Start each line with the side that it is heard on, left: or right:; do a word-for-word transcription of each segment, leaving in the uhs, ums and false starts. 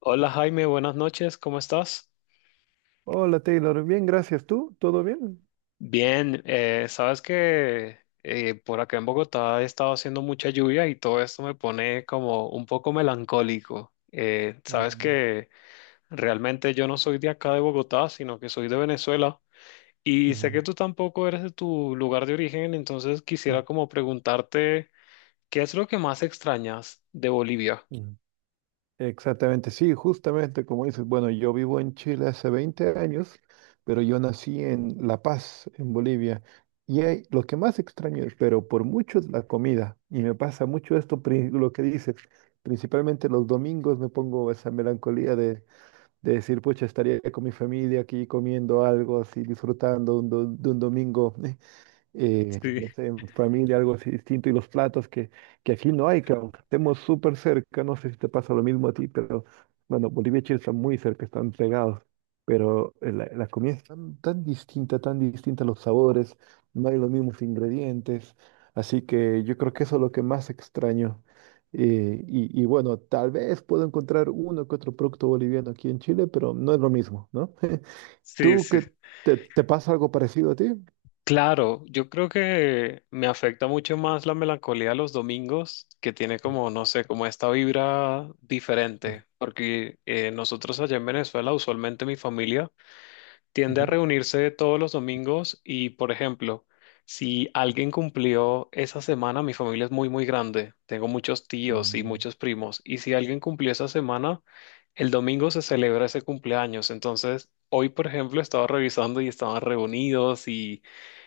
left: Hola Jaime, buenas noches, ¿cómo estás?
right: Hola Taylor, bien, gracias. ¿Tú? ¿Todo bien?
left: Bien, eh, sabes que eh, por acá en Bogotá ha estado haciendo mucha lluvia y todo esto me pone como un poco melancólico. Eh, sabes
right: Mm,
left: que realmente yo no soy de acá de Bogotá, sino que soy de Venezuela y sé
right: mm,
left: que tú tampoco eres de tu lugar de origen, entonces
right: mm,
left: quisiera como preguntarte, ¿qué es lo que más extrañas de Bolivia?
right: mm. Exactamente, sí, justamente como dices, bueno, yo vivo en Chile hace veinte años, pero yo nací en La Paz, en Bolivia. Y hay- lo que más extraño, pero por mucho, es la comida. Y me pasa mucho esto, pri- lo que dices. Principalmente los domingos me pongo esa melancolía de, de decir, pucha, estaría con mi familia aquí comiendo algo así, disfrutando un do- de un domingo eh,
left: Sí,
right: no sé, en familia, algo así distinto, y los platos que, que aquí no hay, claro, aunque estemos súper cerca. No sé si te pasa lo mismo a ti, pero bueno, Bolivia y Chile están muy cerca, están pegados, pero eh, la, la comida es tan, tan distinta, tan distinta, los sabores, no hay los mismos ingredientes, así que yo creo que eso es lo que más extraño. eh, y, y bueno, tal vez puedo encontrar uno que otro producto boliviano aquí en Chile, pero no es lo mismo, ¿no?
left: sí,
right: ¿Tú
left: sí.
right: qué te, te pasa algo parecido a ti?
left: Claro, yo creo que me afecta mucho más la melancolía los domingos, que tiene como, no sé, como esta vibra
right: Ujú,
left: diferente, porque eh, nosotros allá en Venezuela, usualmente mi familia tiende a
right: ujú.
left: reunirse todos los domingos y, por ejemplo, si alguien cumplió esa semana, mi familia es muy, muy grande, tengo muchos tíos y
right: Mm.
left: muchos primos, y si alguien cumplió esa semana, el domingo se celebra ese cumpleaños, entonces... Hoy, por ejemplo, estaba revisando y estaban reunidos y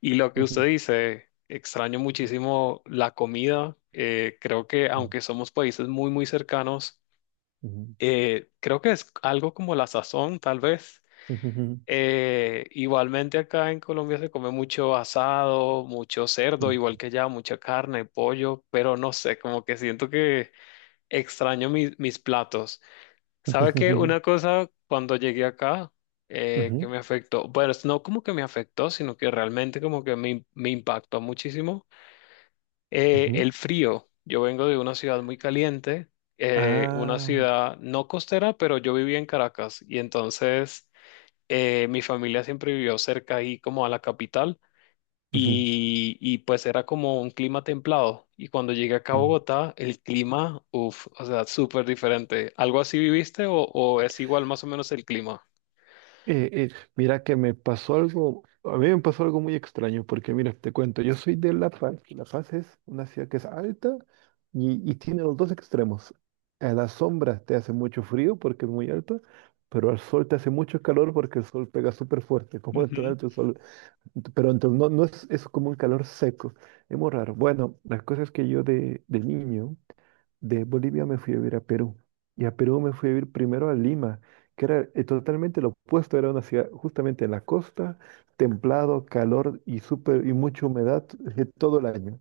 left: y lo que usted
right: Ujú.
left: dice, extraño
right: Ujú,
left: muchísimo la comida. Eh, creo que aunque somos países muy, muy cercanos, eh, creo que es algo como la sazón, tal vez.
right: ujú,
left: Eh, igualmente acá en Colombia se come mucho asado, mucho cerdo,
right: ujú,
left: igual que allá, mucha carne, pollo, pero no sé, como que siento que extraño mis mis platos. ¿Sabe qué?
right: ujú,
left: Una cosa cuando llegué acá eh, que
right: ujú,
left: me afectó, bueno, es no como que me afectó, sino que realmente como que me, me impactó muchísimo, eh,
right: ujú.
left: el frío. Yo vengo de una ciudad muy caliente, eh, una
right: Ah.
left: ciudad no costera, pero yo vivía en Caracas y entonces eh, mi familia siempre vivió cerca ahí como a la capital
right: Ujú.
left: y, y pues era como un clima templado. Y cuando llegué acá a
right: Mm.
left: Bogotá, el clima, uff, o sea, súper diferente. ¿Algo así viviste o, o es igual más o menos el clima?
right: Eh, eh, mira que me pasó algo, a mí me pasó algo muy extraño, porque mira, te cuento, yo soy de La Paz, y La Paz es una ciudad que es alta y, y tiene los dos extremos. A la sombra te hace mucho frío porque es muy alta, pero al sol te hace mucho calor porque el sol pega súper fuerte, como en todo
left: Ujú.
right: alto el sol. Ent- Pero entonces no, no es, es como un calor seco, es muy raro. Bueno, las cosas que yo de, de niño, de Bolivia me fui a vivir a Perú. Y a Perú me fui a vivir primero a Lima, que era eh, totalmente lo opuesto, era una ciudad justamente en la costa, templado, calor y súper y mucha humedad eh, todo el año.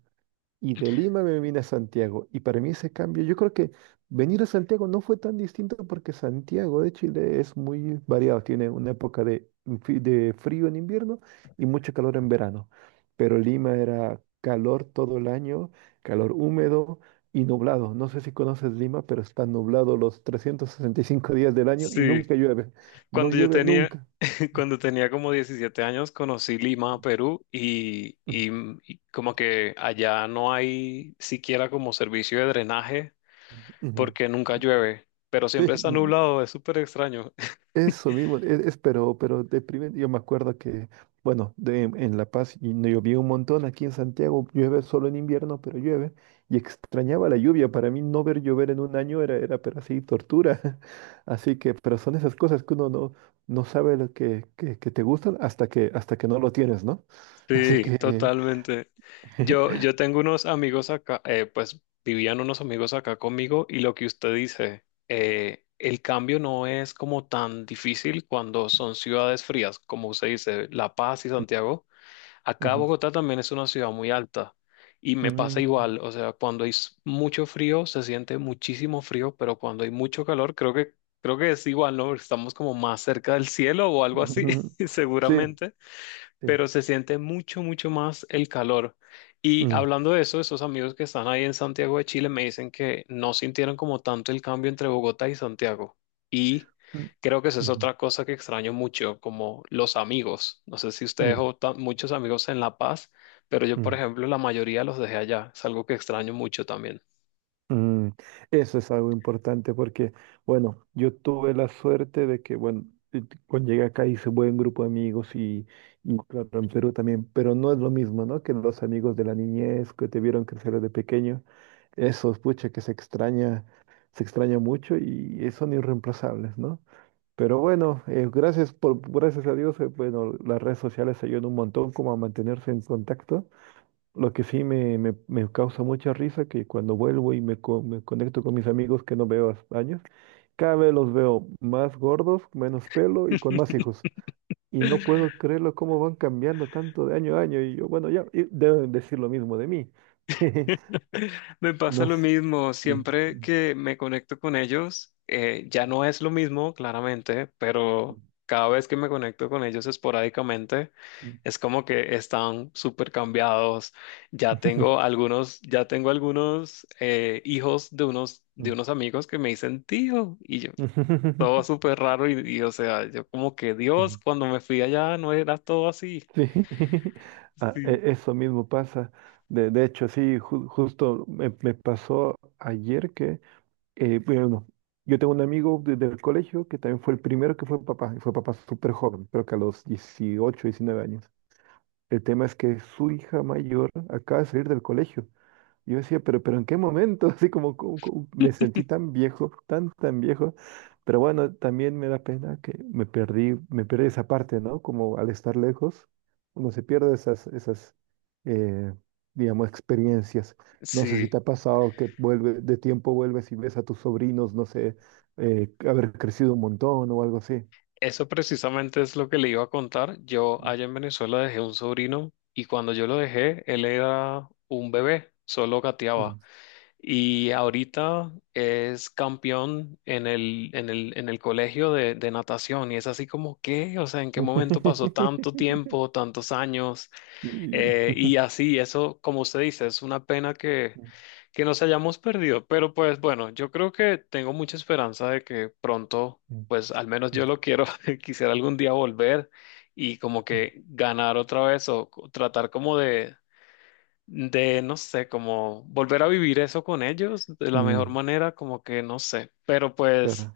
right: Y de Lima me vine a Santiago. Y para mí ese cambio, yo creo que venir a Santiago no fue tan distinto porque Santiago de Chile es muy variado. Tiene una época de, fri- de frío en invierno y mucho calor en verano. Pero Lima era calor todo el año, calor húmedo y nublado. No sé si conoces Lima, pero está nublado los trescientos sesenta y cinco días del año y
left: Sí,
right: nunca llueve. No
left: cuando yo
right: llueve
left: tenía,
right: nunca.
left: cuando tenía como diecisiete años conocí Lima, Perú, y,
right: Ujú.
left: y- mm, y como que allá no hay siquiera como servicio de drenaje
right: Ujú.
left: porque nunca llueve, pero
right: Sí,
left: siempre está nublado, es súper extraño.
right: eso mismo, es, es- pero, pero deprimente. Yo me acuerdo que, bueno, de, en La Paz y no llovía un montón, aquí en Santiago llueve solo en invierno, pero llueve, y extrañaba la lluvia. Para mí no ver llover en un año era, era pero así, tortura, así que, pero son esas cosas que uno no, no sabe lo que, que, que te gustan hasta que, hasta que no lo tienes, ¿no? Así
left: Sí,
right: que,
left: totalmente. Yo, yo tengo unos amigos acá, eh, pues vivían unos amigos acá conmigo y lo que usted dice, eh, el cambio no es como tan difícil cuando son ciudades frías, como usted dice, La Paz y Santiago. Acá
right: ujú,
left: Bogotá también es una ciudad muy alta y me pasa
right: ujú,
left: igual, o sea, cuando hay s- mucho frío se siente muchísimo frío, pero cuando hay mucho calor creo que creo que es igual, ¿no? Estamos como más cerca del cielo o algo así,
right: ujú, sí,
left: seguramente
right: sí.
left: pero se siente mucho, mucho más el calor. Y
right: Mm,
left: hablando de eso, esos amigos que están ahí en Santiago de Chile me dicen que no sintieron como tanto el cambio entre Bogotá y Santiago. Y
right: mm,
left: creo que esa es
right: ujú,
left: otra cosa que extraño mucho, como los amigos. No sé si ustedes o ta- muchos amigos en La Paz, pero yo,
right: mm,
left: por
right: mm.
left: ejemplo, la mayoría los dejé allá. Es algo que extraño mucho también.
right: Mm, eso es algo importante porque, bueno, yo tuve la suerte de que, bueno, eh, cuando llegué acá hice buen grupo de amigos, y, y claro, en Perú también, pero no es lo mismo, ¿no? Que los amigos de la niñez que te vieron crecer desde pequeño, esos, pucha, que se extraña, se extraña mucho, y eh, son irreemplazables, ¿no? Pero bueno, eh, gracias por, gracias a Dios, eh, bueno, las redes sociales ayudan un montón como a mantenerse en contacto. Lo que sí me, me, me causa mucha risa que cuando vuelvo y me, co- me conecto con mis amigos que no veo hace años, cada vez los veo más gordos, menos pelo y con más hijos. Y no puedo creerlo cómo van cambiando tanto de año a año. Y yo, bueno, ya y deben decir lo mismo de mí.
left: Me
right: No
left: pasa lo
right: s-
left: mismo,
right: sí.
left: siempre que me conecto con ellos, eh, ya no es lo mismo, claramente, pero cada vez que me conecto con ellos esporádicamente, es como que están súper cambiados. Ya tengo algunos, ya tengo algunos eh, hijos de unos, de unos amigos que me dicen tío, y yo,
right: Sí.
left: todo súper raro, y, y, o sea, yo como que Dios, cuando me fui allá no era todo así.
right: Ah,
left: Sí.
right: e- eso mismo pasa. De, de hecho, sí, ju- justo me, me pasó ayer que... Eh, bueno, yo tengo un amigo desde el colegio que también fue el primero que fue papá, y fue papá súper joven, creo que a los dieciocho, diecinueve años. El tema es que su hija mayor acaba de salir del colegio. Yo decía, pero, pero ¿en qué momento? Así como, como- como me sentí tan viejo, tan, tan viejo. Pero bueno, también me da pena que me perdí, me perdí esa parte, ¿no? Como al estar lejos, uno se pierde esas, esas, eh, digamos, experiencias. No sé si
left: Sí.
right: te ha pasado que vuelve, de tiempo vuelves y ves a tus sobrinos, no sé, eh, haber crecido un montón o algo así.
left: Eso precisamente es lo que le iba a contar. Yo allá en Venezuela dejé un sobrino y cuando yo lo dejé, él era un bebé, solo gateaba.
right: Mm.
left: Y ahorita es campeón en el, en el, en el colegio de, de natación y es así como, ¿qué? O sea, ¿en qué momento pasó tanto tiempo, tantos años?
right: Sí.
left: Eh, y así, eso, como usted dice, es una pena que,
right: Mm,
left: que nos hayamos perdido. Pero pues bueno, yo creo que tengo mucha esperanza de que pronto, pues al menos
right: mm,
left: yo lo quiero, quisiera algún día volver y como
right: mm, mm,
left: que ganar otra vez o co- tratar como de, de, no sé, como volver a vivir eso con ellos de la mejor
right: mm,
left: manera, como que no sé. Pero pues...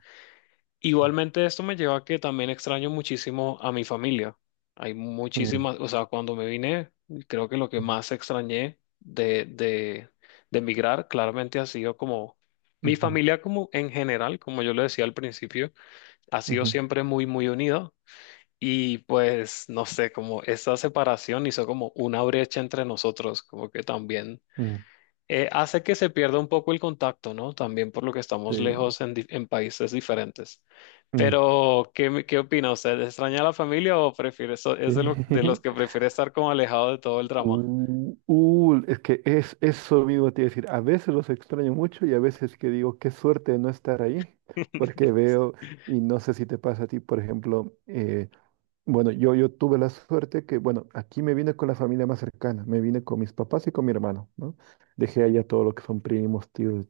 left: Igualmente esto me lleva a que también extraño muchísimo a mi familia. Hay
right: para.
left: muchísimas, o sea, cuando me vine, creo que lo que
right: Ujú,
left: más extrañé de, de, de emigrar claramente ha sido como mi
right: ujú,
left: familia como en general, como yo le decía al principio, ha sido
right: ujú,
left: siempre muy, muy unida y pues no sé, como esa separación hizo como una brecha entre nosotros, como que también
right: ujú.
left: eh, hace que se pierda un poco el contacto, ¿no? También por lo que estamos
right: Sí.
left: lejos en, di- en países diferentes.
right: Mm,
left: Pero, ¿qué, me- qué opina usted? ¿Extraña a la familia o prefiere, so- es
right: sí.
left: de, lo- de los que prefiere estar como alejado de todo el drama?
right: Uh, uh, es que es eso mismo te iba a decir. A veces los extraño mucho y a veces que digo, qué suerte de no estar ahí, porque veo, y no sé si te pasa a ti, por ejemplo, eh, bueno, yo, yo tuve la suerte que, bueno, aquí me vine con la familia más cercana, me vine con mis papás y con mi hermano, ¿no? Dejé allá todo lo que son primos, tíos,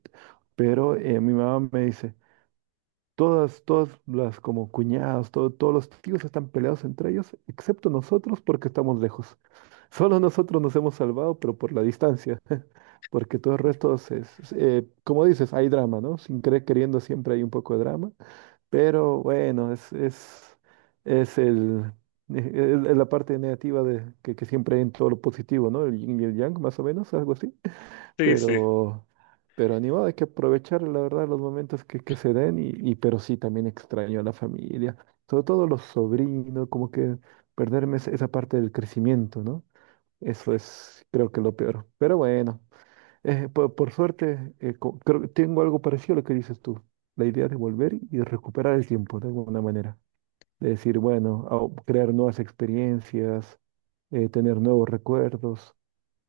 right: pero eh, mi mamá me dice, todas, todas las como cuñados, todo- todos los tíos están peleados entre ellos, excepto nosotros porque estamos lejos. Solo nosotros nos hemos salvado, pero por la distancia, porque todo el resto es, es, eh, como dices, hay drama, ¿no? Sin querer queriendo siempre hay un poco de drama, pero bueno, es, es, es el, es- es la parte negativa de, que, que siempre hay en todo lo positivo, ¿no? El yin y el yang, más o menos, algo así.
left: Sí, sí.
right: Pero, pero ni modo, hay que aprovechar, la verdad, los momentos que, que se den, y, y- pero sí también extraño a la familia, sobre todo los sobrinos, como que perderme esa esa parte del crecimiento, ¿no? Eso es, creo que lo peor. Pero bueno, eh, por, por suerte, eh, co- creo que tengo algo parecido a lo que dices tú, la idea de volver y de recuperar el tiempo de alguna manera, de decir, bueno, a- crear nuevas experiencias, eh, tener nuevos recuerdos.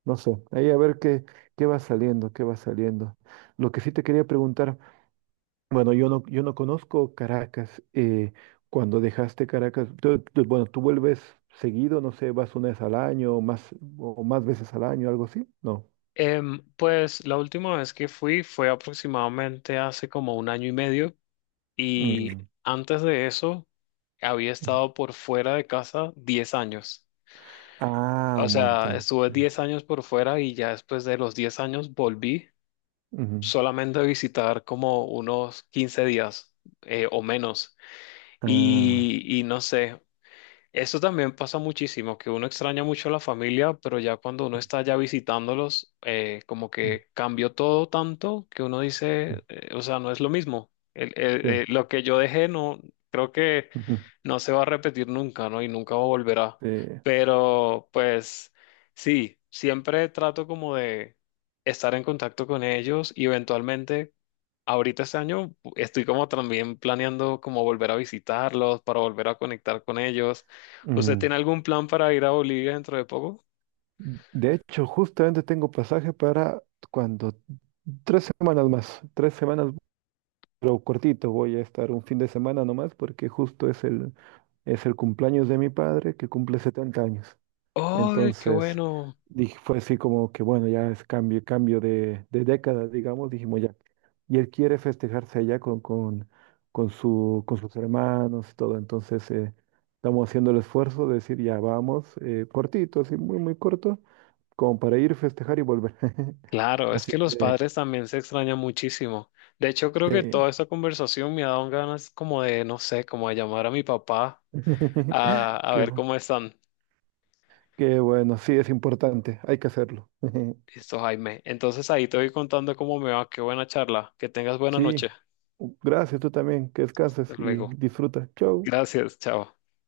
right: No sé, ahí a ver qué, qué va saliendo, qué va saliendo. Lo que sí te quería preguntar, bueno, yo no, yo no conozco Caracas. Eh, cuando dejaste Caracas, tú- tú- bueno, tú vuelves seguido, no sé, vas una vez al año o más, o más veces al año, algo así, ¿no?
left: Em, pues la última vez que fui fue aproximadamente hace como un año y medio y
right: Mm,
left: antes de eso había
right: ujú.
left: estado por fuera de casa diez años.
right: Ah,
left: O
right: un
left: sea,
right: montón.
left: estuve
right: Sí.
left: diez años por fuera y ya después de los diez años volví
right: Ujú.
left: solamente visitar como unos quince días eh, o menos.
right: Ah,
left: Y, y no sé, eso también pasa muchísimo, que uno extraña mucho a la familia, pero ya cuando uno está ya visitándolos, eh, como
right: mm,
left: que cambió todo tanto que uno
right: mm,
left: dice, eh, o sea, no es lo mismo. El- el-
right: sí.
left: eh, lo que yo dejé no, creo que
right: Ujú,
left: no se va a repetir nunca, ¿no? Y nunca volverá.
right: sí,
left: Pero pues sí, siempre trato como de estar en contacto con ellos y eventualmente ahorita este año estoy como también planeando como volver a visitarlos, para volver a conectar con ellos. ¿Usted
right: mm.
left: tiene algún plan para ir a Bolivia dentro de poco?
right: De hecho, justamente tengo pasaje para cuando tres semanas más, tres semanas. Pero cortito, voy a estar un fin de semana nomás porque justo es el, es el cumpleaños de mi padre que cumple setenta años.
left: ¡Ay, qué
right: Entonces,
left: bueno!
right: dije, fue así como que, bueno, ya es cambio, cambio de, de década, digamos, dijimos ya. Y él quiere festejarse allá con, con, con su, con sus hermanos y todo. Entonces, eh, estamos haciendo el esfuerzo de decir, ya vamos, eh, cortito, así muy, muy corto, como para ir, festejar y volver.
left: Claro, es
right: Así
left: que los
right: que,
left: padres también se extrañan muchísimo. De hecho, creo que
right: sí.
left: toda esta conversación me ha dado ganas como de, no sé, como de llamar a mi papá a, a
right: Qué
left: ver
right: bueno.
left: cómo están.
right: Qué bueno, sí, es importante, hay que hacerlo.
left: Listo, Jaime. Entonces ahí te voy contando cómo me va. Qué buena charla. Que tengas buena
right: Sí,
left: noche.
right: gracias, tú también, que descanses
left: Hasta
right: y
left: luego.
right: disfruta. Chau.
left: Gracias. Chao.